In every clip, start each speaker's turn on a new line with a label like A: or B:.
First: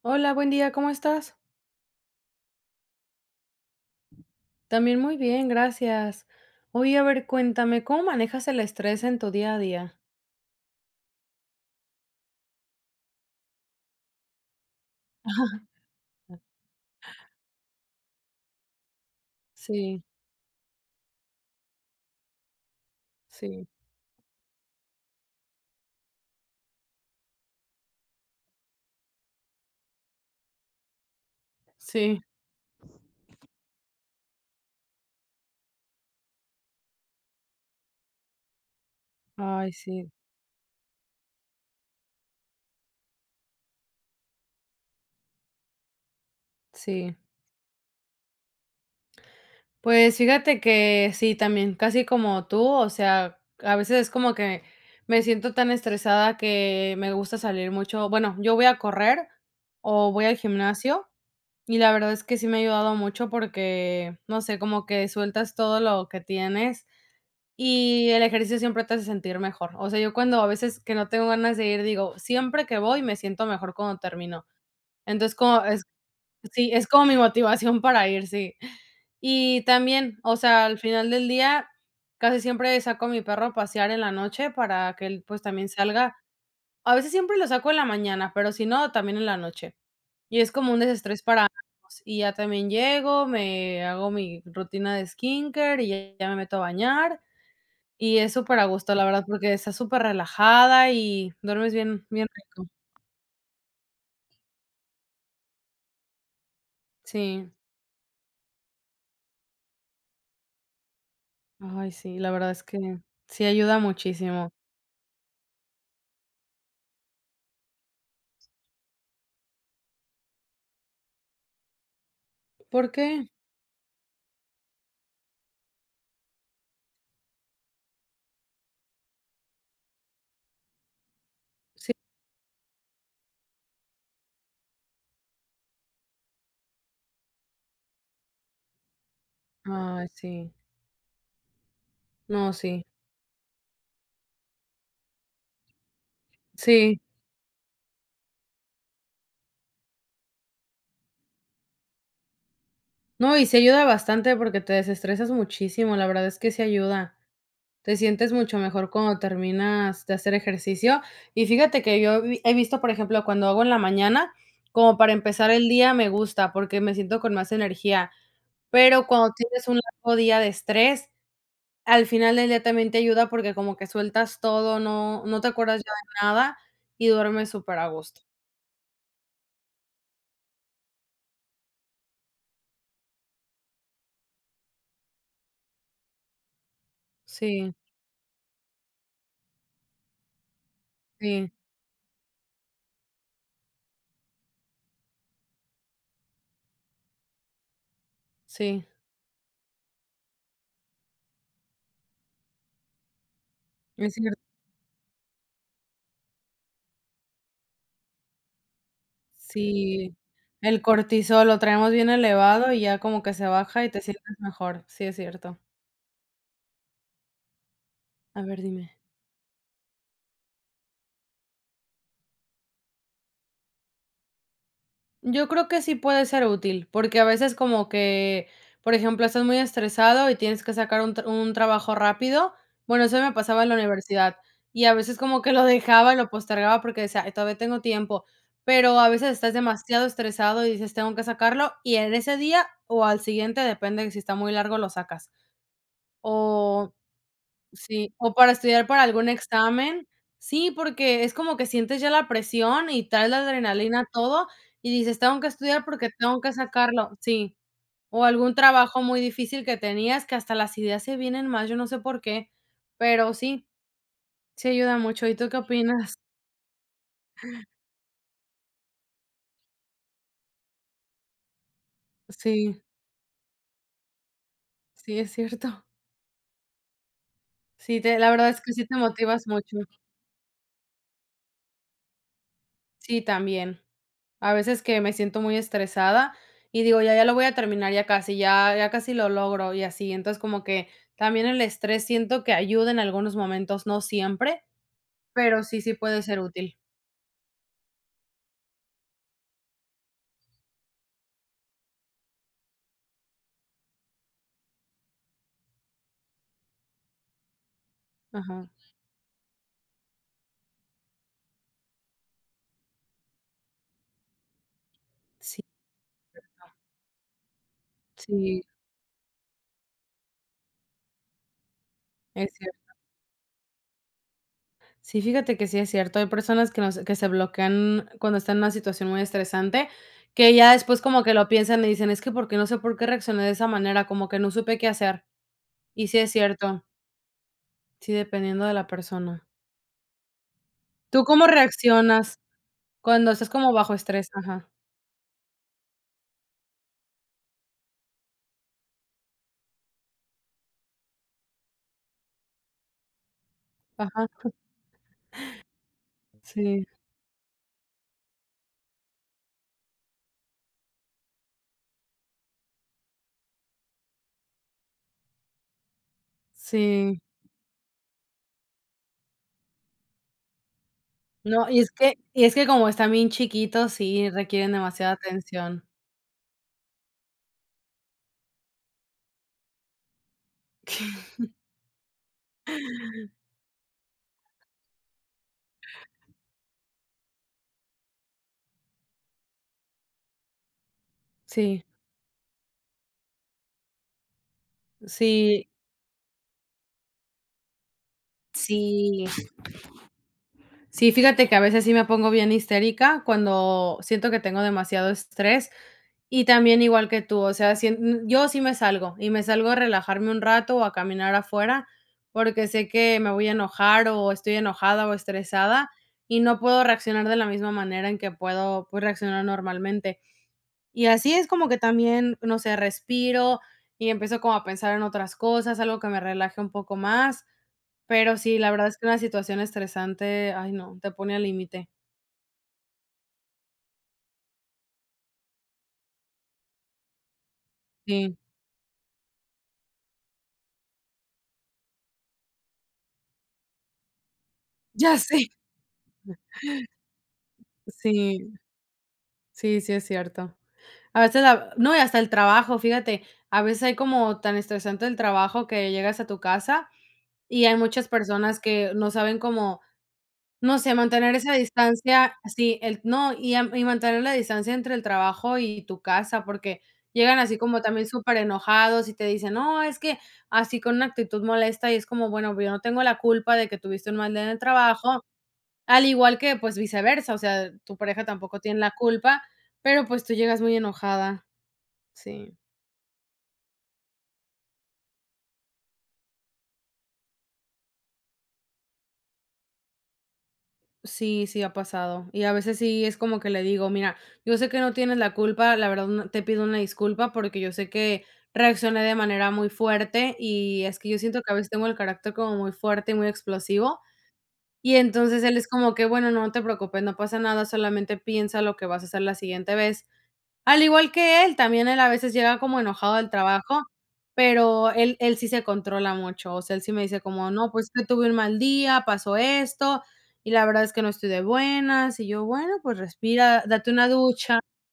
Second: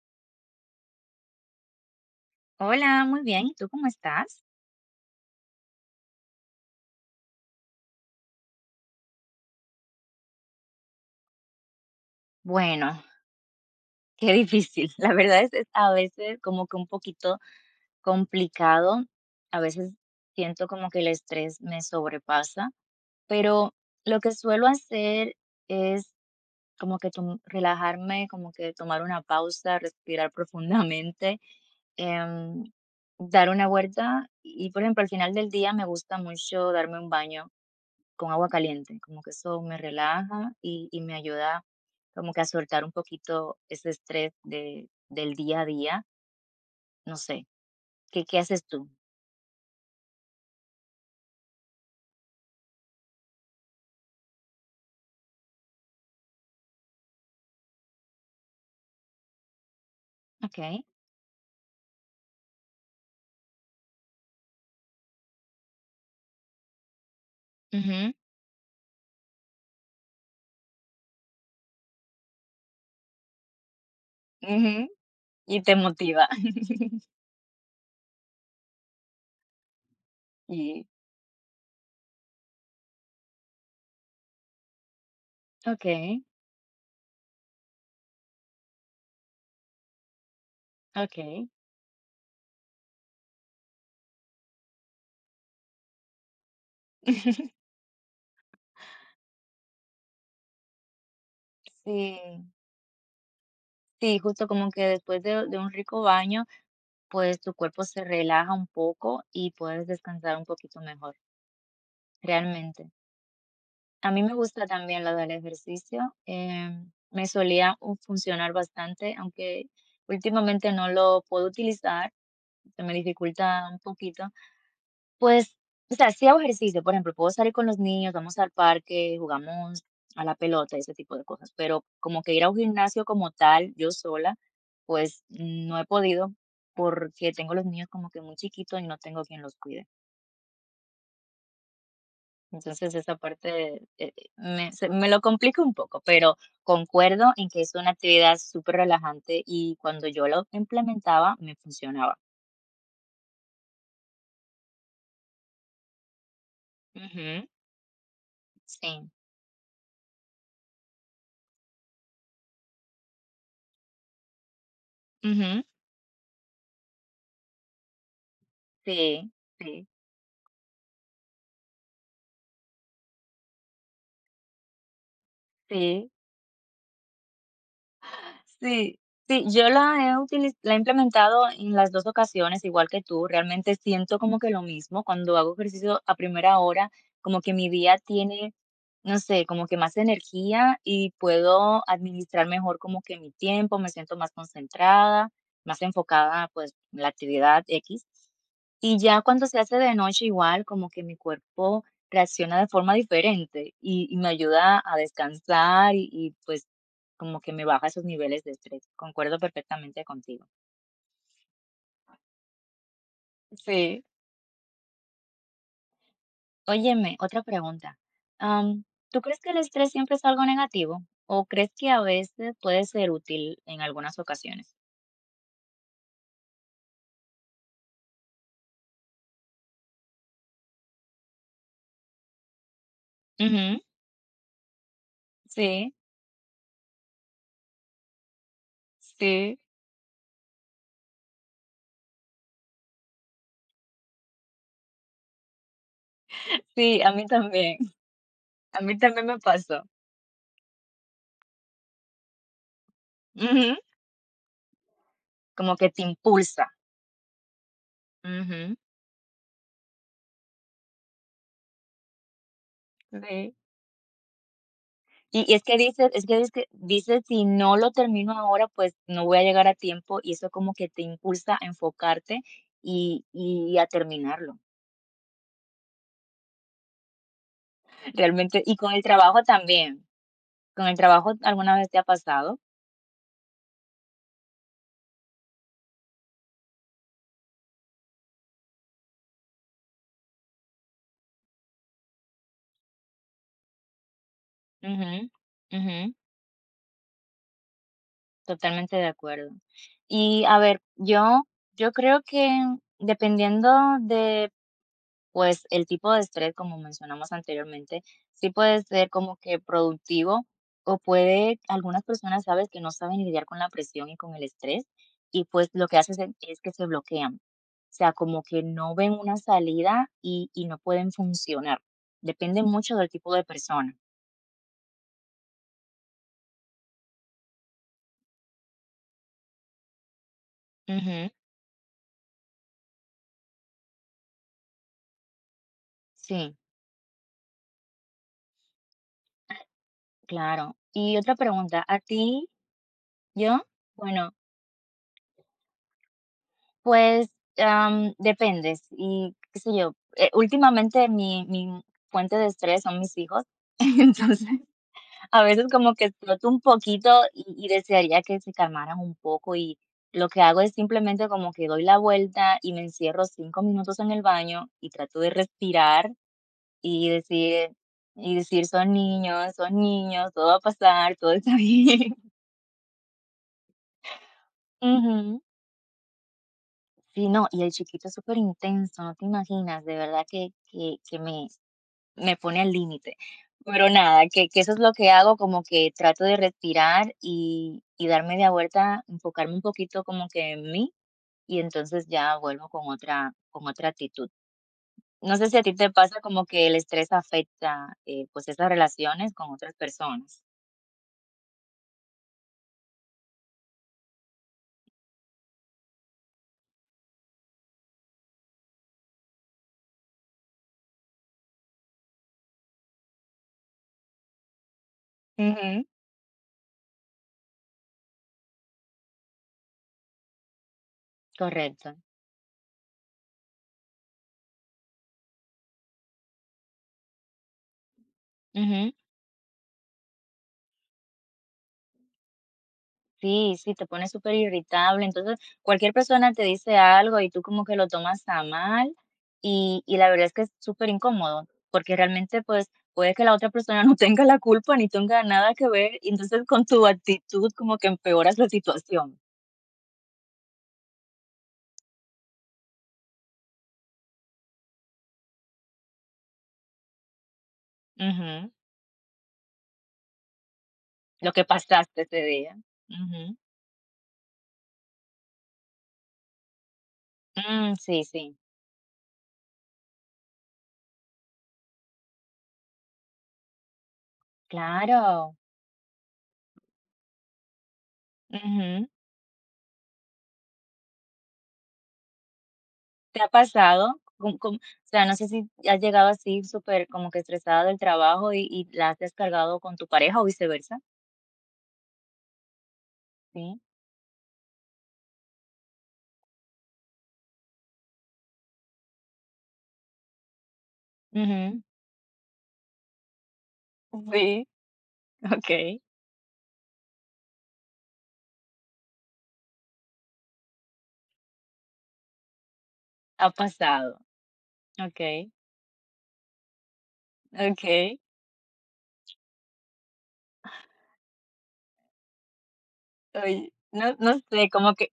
A: Hola, buen día, ¿cómo estás?
B: Hola, muy bien. ¿Y tú cómo estás?
A: También muy bien, gracias. Oye, a ver, cuéntame, ¿cómo manejas el estrés en tu día a día?
B: Bueno, qué difícil. La verdad es a veces como que un poquito complicado. A veces
A: Sí,
B: siento como que el estrés me sobrepasa,
A: sí,
B: pero lo que suelo hacer es como que relajarme, como que tomar una pausa, respirar profundamente,
A: sí.
B: em, dar una vuelta y, por ejemplo, al final del día me gusta mucho darme un baño con agua caliente, como que eso
A: Ay,
B: me
A: sí,
B: relaja y me ayuda como que a soltar un poquito ese estrés del día a día,
A: sí.
B: no sé, ¿qué haces tú?
A: Pues fíjate que sí, también, casi como tú, o sea, a veces es como que me siento tan estresada que me gusta salir mucho. Bueno, yo voy a correr o voy al
B: Ok,
A: gimnasio, y la verdad es que sí me ha ayudado mucho porque, no sé, como que sueltas todo lo que tienes. Y
B: ujú,
A: el ejercicio siempre te hace sentir mejor. O sea, yo cuando a veces que no tengo ganas de ir, digo, siempre que voy me siento mejor cuando termino.
B: ujú,
A: Entonces,
B: y
A: como
B: te
A: es
B: motiva.
A: sí, es como mi motivación para ir, sí. Y también, o sea, al
B: Y,
A: final del día casi siempre saco a mi perro a pasear en la noche para que él, pues, también
B: ok,
A: salga. A veces siempre lo saco en la mañana, pero si no, también en la noche. Y es como un desestrés para
B: ok.
A: ambos. Y ya también llego, me hago mi rutina de skincare y ya ya me meto a bañar, y es súper a gusto la verdad, porque estás súper relajada y duermes bien bien
B: Sí,
A: rico.
B: sí, justo como que después de un rico baño, pues
A: Sí.
B: tu cuerpo se relaja un poco y puedes descansar un poquito mejor,
A: Ay, sí, la verdad es
B: realmente.
A: que sí ayuda
B: A mí me
A: muchísimo.
B: gusta también lo del ejercicio. Me solía funcionar bastante, aunque últimamente no lo puedo utilizar, se
A: ¿Por
B: me
A: qué?
B: dificulta un poquito. Pues, o sea, sí hago ejercicio, por ejemplo, puedo salir con los niños, vamos al parque, jugamos a la pelota, ese tipo de cosas, pero
A: Sí.
B: como que ir a un gimnasio como tal, yo sola, pues no he podido porque tengo los niños como que muy chiquitos y no tengo quien los cuide.
A: Ay, sí. No, sí.
B: Entonces esa parte, me se me lo complica un poco, pero
A: Sí.
B: concuerdo en que es una actividad súper relajante y cuando yo lo implementaba me funcionaba.
A: No, y sí ayuda bastante porque te desestresas muchísimo, la verdad es que sí ayuda.
B: Ujú,
A: Te sientes mucho mejor
B: sí,
A: cuando terminas de hacer ejercicio. Y fíjate que yo vi he visto, por ejemplo, cuando hago en la mañana, como para empezar
B: ujú,
A: el día me gusta, porque me siento con más energía, pero
B: sí,
A: cuando tienes un
B: sí,
A: largo día de estrés, al final del día también te ayuda porque como que sueltas todo, no no te acuerdas ya
B: sí.
A: de nada y duermes súper a gusto.
B: Sí, sí, yo la he implementado en las dos ocasiones, igual que tú. Realmente siento como que lo mismo cuando hago ejercicio a primera hora, como que mi
A: Sí,
B: día tiene, no sé, como que más energía y
A: sí,
B: puedo administrar mejor como que mi tiempo, me siento más concentrada, más enfocada pues en la actividad X.
A: sí,
B: Y ya cuando se hace de noche igual, como que mi cuerpo reacciona de forma diferente y,
A: es
B: y me
A: cierto.
B: ayuda a descansar y, pues como que me baja esos niveles de estrés. Concuerdo perfectamente
A: Sí,
B: contigo.
A: el cortisol lo traemos bien elevado y ya como que se baja y te
B: Sí.
A: sientes mejor. Sí, es cierto.
B: Óyeme, otra pregunta.
A: A ver,
B: Am,
A: dime.
B: ¿Tú crees que el estrés siempre es algo negativo o crees que a veces puede ser útil en algunas ocasiones?
A: Yo creo que sí puede ser útil, porque a veces como que, por ejemplo, estás muy estresado y tienes que sacar un trabajo rápido. Bueno, eso me pasaba en la
B: Ujú,
A: universidad y a veces como que lo
B: sí,
A: dejaba lo postergaba porque decía: "Ay, todavía tengo tiempo". Pero a veces estás
B: sí,
A: demasiado estresado y dices, tengo que sacarlo, y en ese día o al siguiente, depende de si está muy largo, lo sacas. O
B: sí, a mí también.
A: Sí, o para
B: A
A: estudiar
B: mí
A: para
B: también
A: algún
B: me pasó.
A: examen. Sí, porque es como que sientes ya la presión y traes la
B: Ujú.
A: adrenalina, todo, y dices: "Tengo que
B: Como
A: estudiar
B: que te
A: porque tengo que
B: impulsa.
A: sacarlo". Sí, o algún
B: Ujú.
A: trabajo muy difícil que tenías, que hasta las ideas se vienen más, yo no sé por qué, pero
B: Sí.
A: sí, sí ayuda mucho. ¿Y
B: Sí,
A: tú
B: y
A: qué opinas?
B: es que dices: "Si no lo termino ahora, pues, no voy a llegar a tiempo", y eso como que te impulsa a enfocarte
A: Sí,
B: y a terminarlo.
A: sí, es cierto. Sí, te la verdad es
B: Realmente
A: que
B: y
A: sí
B: con
A: te
B: el trabajo
A: motivas mucho.
B: también. Con el trabajo, ¿alguna vez te ha pasado?
A: Sí, también. A veces que me siento muy estresada y digo: "Ya, ya lo voy a terminar, ya casi, ya casi lo logro", y así. Entonces, como que también el estrés siento que ayuda en algunos momentos, no siempre,
B: Ujú,
A: pero sí, sí
B: ujú,
A: puede ser útil.
B: totalmente de acuerdo. Y, a ver, yo creo que dependiendo de pues el tipo de estrés, como mencionamos anteriormente, sí
A: Ajá.
B: puede ser como que productivo o puede, algunas personas sabes que no saben lidiar con la presión y con el estrés y
A: Sí,
B: pues lo que hacen es que se bloquean. O sea, como
A: sí,
B: que no ven una salida y no pueden funcionar.
A: es
B: Depende
A: cierto.
B: mucho del tipo de persona.
A: Sí, fíjate que sí es cierto. Hay personas que se bloquean cuando están en una situación muy estresante, que ya después como
B: Ujú.
A: que lo piensan y dicen: "Es que porque no sé por qué reaccioné de esa manera, como que no supe qué hacer". Y sí es
B: Sí,
A: cierto, sí, dependiendo de la persona.
B: claro. Y
A: ¿Tú
B: otra
A: cómo
B: pregunta, ¿a
A: reaccionas?
B: ti,
A: Cuando estás
B: yo?
A: como bajo estrés,
B: Bueno,
A: ajá,
B: pues, depende, si, qué sé yo, últimamente mi fuente de estrés son mis hijos,
A: ajá,
B: entonces, a veces como que exploto un
A: sí,
B: poquito y desearía que se calmaran un poco, y lo que hago es simplemente como que doy la vuelta y me encierro 5 minutos en el baño y trato de respirar y
A: sí.
B: decir y decir: son niños, todo va a pasar, todo está
A: No, y es
B: bien".
A: que y es que como están bien chiquitos, sí requieren demasiada
B: Ujú.
A: atención.
B: Sí, no, y el chiquito es superintenso, no te imaginas, de verdad que me pone al límite. Pero nada, que eso es lo que hago, como que trato de respirar y dar media vuelta, enfocarme un poquito como que en mí, y
A: Sí,
B: entonces ya vuelvo con otra actitud. No sé si a
A: sí,
B: ti te pasa como que el estrés afecta, pues, esas
A: sí,
B: relaciones con otras personas.
A: sí, fíjate que a veces sí me pongo bien histérica cuando siento que tengo demasiado estrés. Y también igual que tú, o sea, sien yo sí me salgo, y me salgo a relajarme un rato o a caminar afuera, porque sé que me voy a enojar, o estoy enojada o
B: Ujú.
A: estresada, y no puedo reaccionar de la misma manera en que puedo, pues, reaccionar normalmente. Y así es como que
B: Correcto.
A: también, no sé, respiro y empiezo como a pensar en otras cosas, algo que me relaje un poco más, pero sí, la verdad
B: Ujú.
A: es que una situación estresante, ay no, te pone al límite.
B: Sí, sí, te pones súper irritable. Entonces, cualquier persona te dice algo y tú como que lo tomas
A: Sí,
B: a mal y la verdad es que es súper incómodo porque realmente pues puede que la otra persona no tenga la culpa ni
A: ya
B: tenga
A: sé.
B: nada que ver y entonces con tu actitud como que empeoras la
A: Sí,
B: situación.
A: sí, sí es cierto. A veces la no, y hasta el trabajo, fíjate, a veces hay como tan estresante el trabajo que llegas a tu casa, y hay muchas
B: Ujú.
A: personas que no saben cómo, no sé,
B: Lo
A: mantener
B: que
A: esa
B: pasaste ese
A: distancia,
B: día.
A: sí, el no,
B: Ujú.
A: y mantener la distancia entre el trabajo y tu casa, porque llegan así
B: Mm,
A: como
B: sí,
A: también
B: sí,
A: súper enojados y te dicen: "No, es que", así con una actitud molesta, y es como, bueno, yo no tengo la culpa de que tuviste un mal día en el trabajo,
B: claro.
A: al igual que, pues, viceversa, o sea, tu pareja tampoco tiene
B: Ujú.
A: la culpa, pero, pues, tú llegas muy enojada, sí.
B: ¿Te ha pasado? Com com O sea, no sé si has llegado así súper como que estresada del trabajo y la has descargado con tu pareja o viceversa.
A: Sí, sí ha pasado. Y a veces sí es como que
B: Sí.
A: le digo: "Mira, yo sé que no tienes la culpa, la verdad no te pido una disculpa porque yo sé que reaccioné de manera muy fuerte, y es que yo siento que a
B: Ujú.
A: veces tengo el carácter como muy fuerte y muy explosivo".
B: Sí,
A: Y entonces él es
B: okey.
A: como que: "Bueno, no te preocupes, no pasa nada, solamente piensa lo que vas a hacer la siguiente vez". Al igual que él, también él a veces llega como enojado del
B: Ha
A: trabajo,
B: pasado.
A: pero él
B: Okey,
A: él sí se controla mucho, o sea, él sí me dice como: "No, pues
B: okey.
A: que tuve un mal día, pasó esto, y la verdad es que no estoy de buenas", y yo: "Bueno, pues
B: Oye,
A: respira, date
B: no
A: una
B: no sé,
A: ducha".
B: como que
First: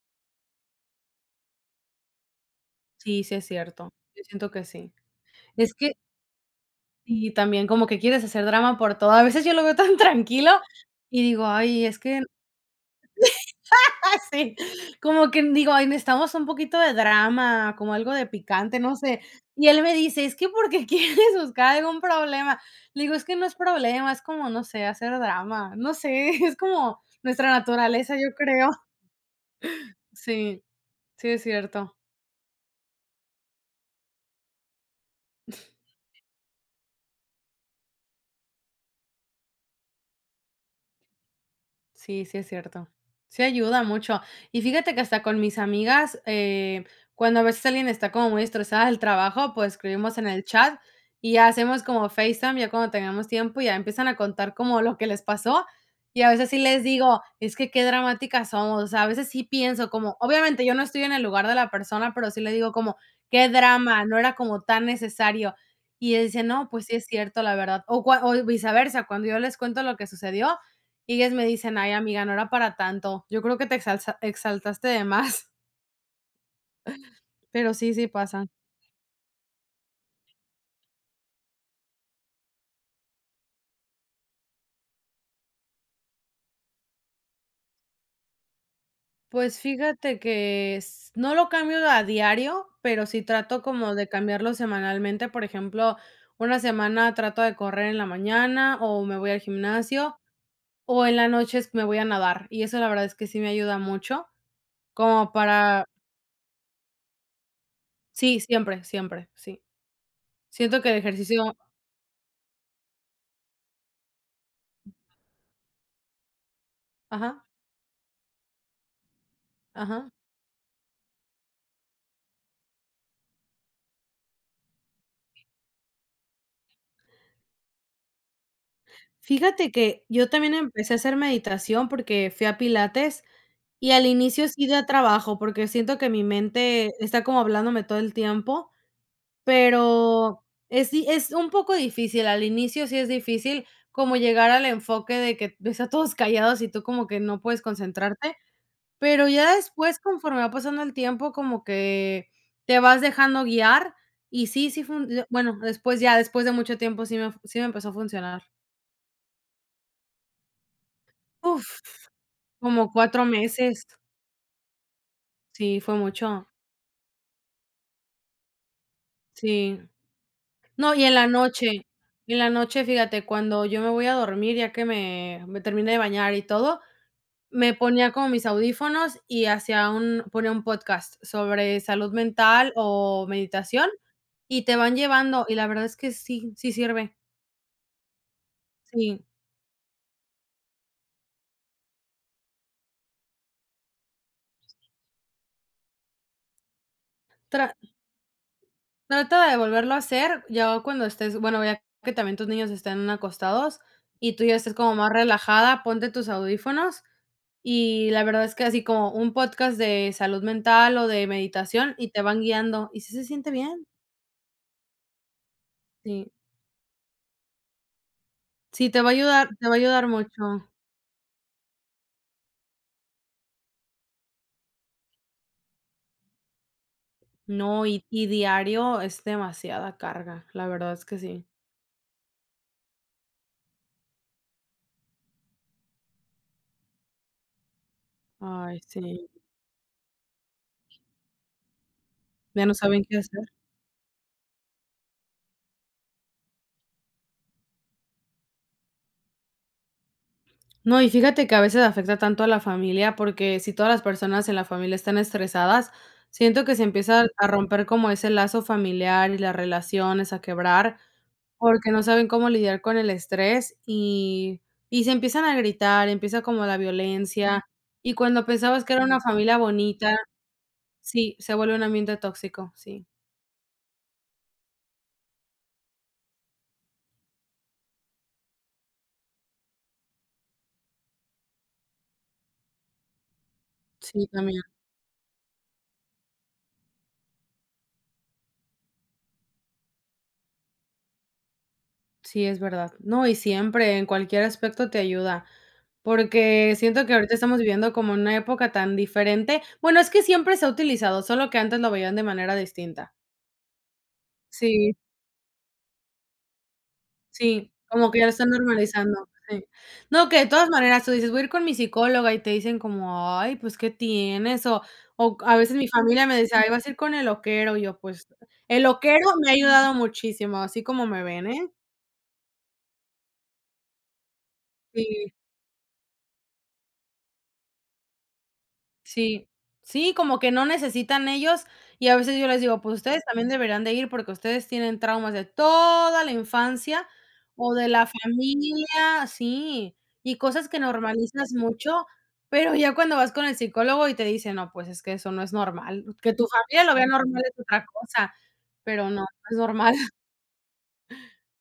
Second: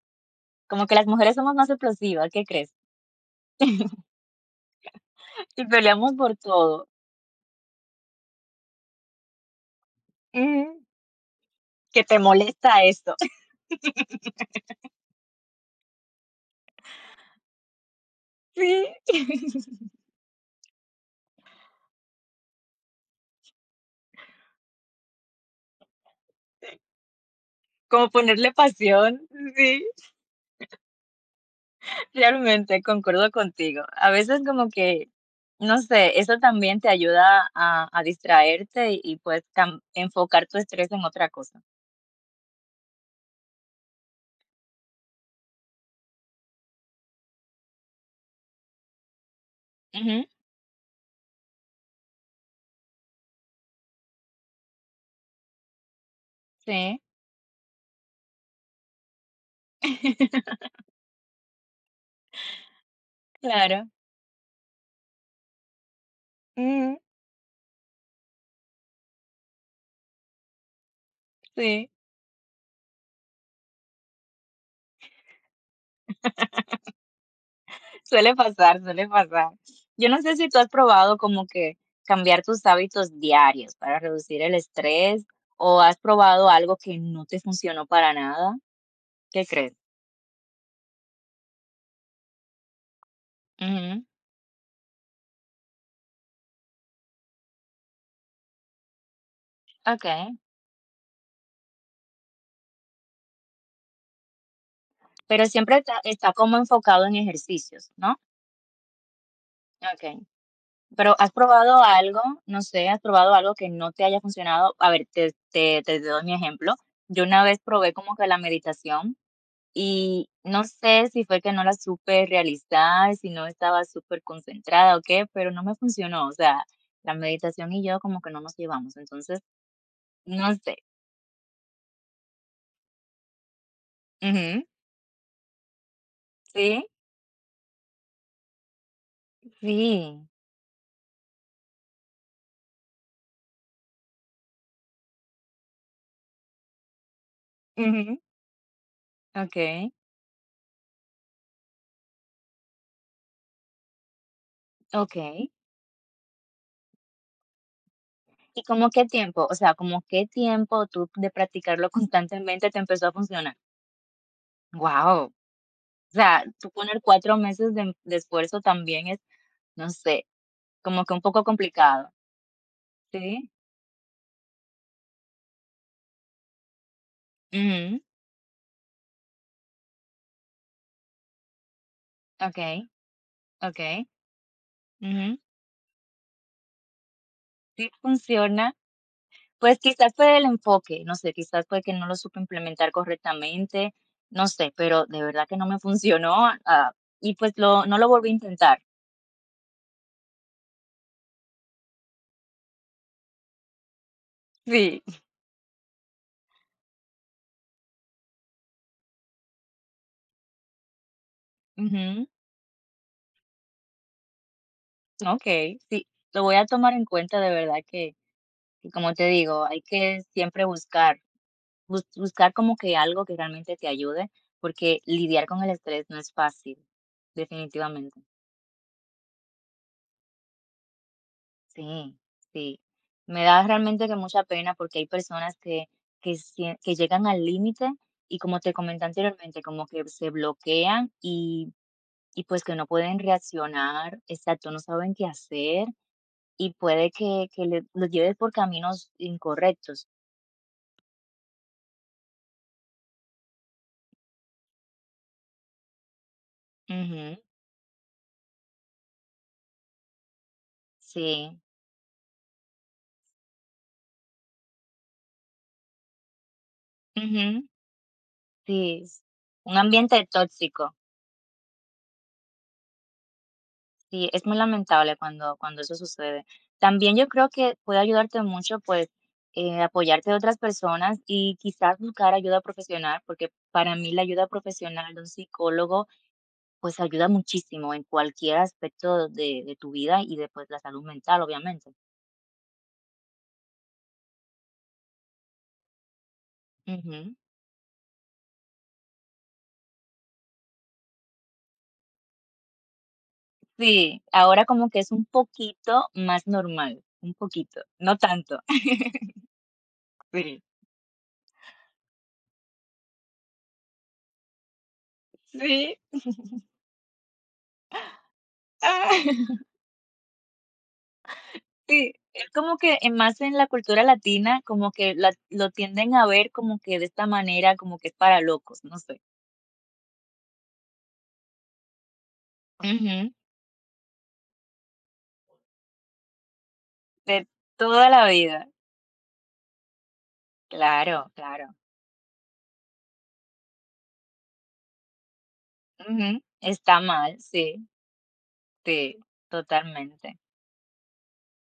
B: como que las mujeres somos más explosivas, ¿qué crees?
A: Sí, sí es cierto, yo siento que sí.
B: Y
A: Es que
B: peleamos por todo.
A: y también como que quieres hacer drama por todo. A veces yo lo veo tan tranquilo
B: Ujú.
A: y digo: "Ay, es
B: Que te
A: que".
B: molesta esto.
A: Ah, sí, como que digo: "Ay, necesitamos un poquito de drama, como algo de picante",
B: Sí.
A: no sé. Y él me dice: "Es que porque quieres buscar algún problema". Le digo: "Es que no es problema, es como, no sé, hacer drama". No sé, es como nuestra
B: Como
A: naturaleza, yo
B: ponerle
A: creo.
B: pasión. Sí.
A: Sí, sí es cierto.
B: Realmente concuerdo contigo. A veces como que, no sé, eso también te ayuda a distraerte y, pues enfocar tu estrés en otra cosa.
A: Sí, sí es cierto. Sí ayuda mucho. Y fíjate que hasta con mis amigas, cuando a veces alguien está como muy estresada del trabajo, pues escribimos
B: Ujú,
A: en el chat y ya hacemos como FaceTime ya cuando tengamos tiempo, ya empiezan a contar como lo que les pasó. Y a veces sí les
B: sí,
A: digo, es que qué dramáticas somos. O sea, a veces sí pienso como, obviamente yo no estoy en el lugar de la persona, pero sí le digo como, qué
B: claro.
A: drama, no era como tan necesario. Y él dice, no, pues sí
B: Mm,
A: es cierto, la verdad. O, viceversa, cuando yo les cuento lo que sucedió, y ellas me dicen:
B: sí,
A: "Ay, amiga, no era para tanto. Yo creo que te exalza exaltaste de más". Pero sí, sí
B: suele
A: pasa.
B: pasar, suele pasar. Yo no sé si tú has probado como que cambiar tus hábitos diarios para reducir el estrés o has probado algo que no te funcionó para nada. ¿Qué
A: Pues
B: crees?
A: fíjate que s no lo cambio a diario, pero sí trato como
B: Ujú.
A: de cambiarlo semanalmente. Por ejemplo, una semana trato de correr en la mañana, o me voy al
B: Ok.
A: gimnasio, o en la noche es me voy a nadar. Y eso la verdad es que sí me ayuda mucho, como
B: Pero siempre
A: para
B: está como enfocado en ejercicios, ¿no?
A: sí, siempre, siempre, sí.
B: Ok.
A: Siento que el
B: Pero ¿has
A: ejercicio,
B: probado algo? No sé, ¿has probado algo que no te haya funcionado? A ver, te doy mi ejemplo. Yo
A: ajá,
B: una vez probé como que la meditación
A: ajá.
B: y no sé si fue que no la supe realizar, si no estaba súper concentrada o qué, pero no me funcionó. O sea, la meditación y yo como que no nos llevamos. Entonces,
A: Fíjate que yo también
B: no sé.
A: empecé a hacer meditación porque fui a Pilates, y al inicio
B: Ujú.
A: sí da trabajo, porque siento que mi
B: Sí,
A: mente está como hablándome todo el tiempo,
B: sí.
A: pero es un poco difícil, al inicio sí es difícil como llegar al enfoque de que ves a todos callados y tú como que no puedes
B: Ujú.
A: concentrarte, pero ya
B: Ok,
A: después, conforme va pasando el tiempo, como que te vas dejando guiar, y sí, sí
B: ok.
A: fun bueno, después ya, después de mucho tiempo sí me empezó a funcionar.
B: ¿Y como qué tiempo? O sea, como qué tiempo tú de
A: Uf.
B: practicarlo constantemente te
A: Como
B: empezó a
A: 4
B: funcionar?
A: meses.
B: Wow. O
A: Sí, fue
B: sea,
A: mucho.
B: tú poner 4 meses de esfuerzo también es,
A: Sí.
B: no sé,
A: No, y
B: como
A: en
B: que un
A: la
B: poco
A: noche,
B: complicado,
A: fíjate,
B: ¿sí?
A: cuando yo me voy a dormir, ya que me terminé de bañar y todo, me
B: Ujú.
A: ponía como mis audífonos y hacía un ponía un podcast sobre salud mental
B: Okey,
A: o meditación,
B: okey.
A: y te van
B: Ujú.
A: llevando, y la verdad es que sí, sí sirve.
B: Sí funciona.
A: Sí.
B: Pues, quizás fue el enfoque, no sé, quizás fue que no lo supe implementar correctamente, no sé, pero de verdad que no me funcionó, ah, y pues
A: Tra
B: lo no lo volví a intentar.
A: Trata de volverlo a hacer ya cuando estés, bueno, ya que también tus niños estén acostados y tú ya estés como
B: Sí.
A: más relajada, ponte tus audífonos, y la verdad es que así como un podcast de salud mental o de meditación, y te
B: Ujú.
A: van guiando, y si se siente bien,
B: Okey, sí,
A: sí.
B: lo voy a tomar en cuenta, de verdad que
A: Sí,
B: que
A: te va a
B: como te
A: ayudar
B: digo,
A: te va a
B: hay
A: ayudar
B: que siempre
A: mucho.
B: buscar como que algo que realmente te ayude, porque lidiar con el estrés no es fácil,
A: No, y
B: definitivamente.
A: y diario es demasiada carga, la verdad es que sí.
B: Sí, sí. Me da realmente que mucha pena porque hay personas que llegan al límite y, como te
A: Ay,
B: comenté
A: sí,
B: anteriormente, como que se bloquean y, pues,
A: ya no
B: que no
A: saben qué
B: pueden
A: hacer.
B: reaccionar, exacto, no saben qué hacer y puede que le los lleves por caminos incorrectos.
A: No, y fíjate que a veces afecta tanto a la familia, porque si todas las personas en la familia están estresadas, siento que se empieza
B: Ujú,
A: a romper como ese lazo familiar y las relaciones a quebrar,
B: sí,
A: porque no saben cómo lidiar con el estrés y se empiezan a gritar, empieza como la violencia,
B: ujú,
A: y cuando pensabas que
B: sí,
A: era una
B: es
A: familia
B: un
A: bonita,
B: ambiente tóxico.
A: sí, se vuelve un ambiente tóxico, sí,
B: Sí, es muy lamentable cuando eso sucede. También yo creo que puede ayudarte mucho, pues, apoyarte de otras personas y quizás buscar ayuda profesional, porque para mí la
A: sí,
B: ayuda
A: también,
B: profesional de un psicólogo, pues, ayuda muchísimo en cualquier aspecto de tu vida y de, pues, la salud mental, obviamente.
A: sí, es verdad. No, y siempre, en cualquier aspecto te ayuda. Porque siento que ahorita
B: Ujú.
A: estamos viviendo como una época tan diferente. Bueno, es que siempre se ha utilizado, solo que antes lo veían de manera distinta.
B: Sí, ahora como
A: Sí,
B: que es un poquito más normal, un
A: sí,
B: poquito,
A: como
B: no
A: que ya lo están
B: tanto.
A: normalizando, sí. No, que de
B: Sí.
A: todas maneras tú dices: "Voy a ir con mi psicóloga", y te dicen como: "Ay, pues, ¿qué tienes?". O a veces mi
B: Sí.
A: familia me dice: "Ay, vas a ir con el loquero", y yo: "Pues, el loquero me ha ayudado muchísimo, así como me ven, ¿eh?".
B: Sí, es como que en más en la cultura latina, como que la
A: Sí.
B: lo tienden a ver como que de esta manera, como que es para locos, no sé.
A: Sí, sí, como que no necesitan ellos, y a veces yo les digo: "Pues ustedes
B: Ujú.
A: también deberían de ir, porque ustedes tienen traumas de toda la infancia
B: De
A: o de la
B: toda la vida.
A: familia", sí, y cosas que
B: Claro,
A: normalizas
B: claro.
A: mucho, pero ya cuando vas con el psicólogo y te dice: "No, pues es que eso no es normal", que
B: Ujú.
A: tu familia lo
B: Está
A: vea
B: mal,
A: normal es otra
B: sí,
A: cosa, pero
B: sí,
A: no, no es normal.
B: totalmente.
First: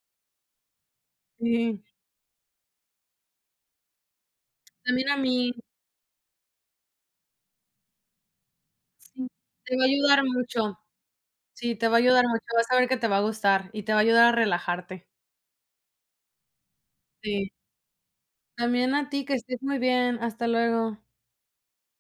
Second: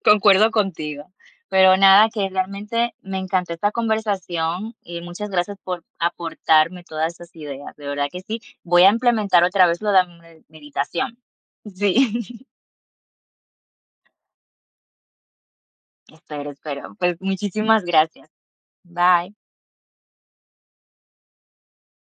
B: Concuerdo contigo. Pero
A: Sí,
B: nada, que realmente me encantó esta conversación y
A: también a
B: muchas
A: mí,
B: gracias por aportarme todas esas ideas. De verdad que sí. Voy a
A: sí,
B: implementar otra
A: te
B: vez
A: va a
B: lo de
A: ayudar
B: la
A: mucho,
B: meditación.
A: sí, te va a ayudar mucho,
B: Sí,
A: vas a ver que te va a gustar y te va a ayudar a relajarte.
B: espero, espero. Pues
A: Sí.
B: muchísimas gracias.
A: También a ti, que
B: Bye.
A: estés muy bien. Hasta luego.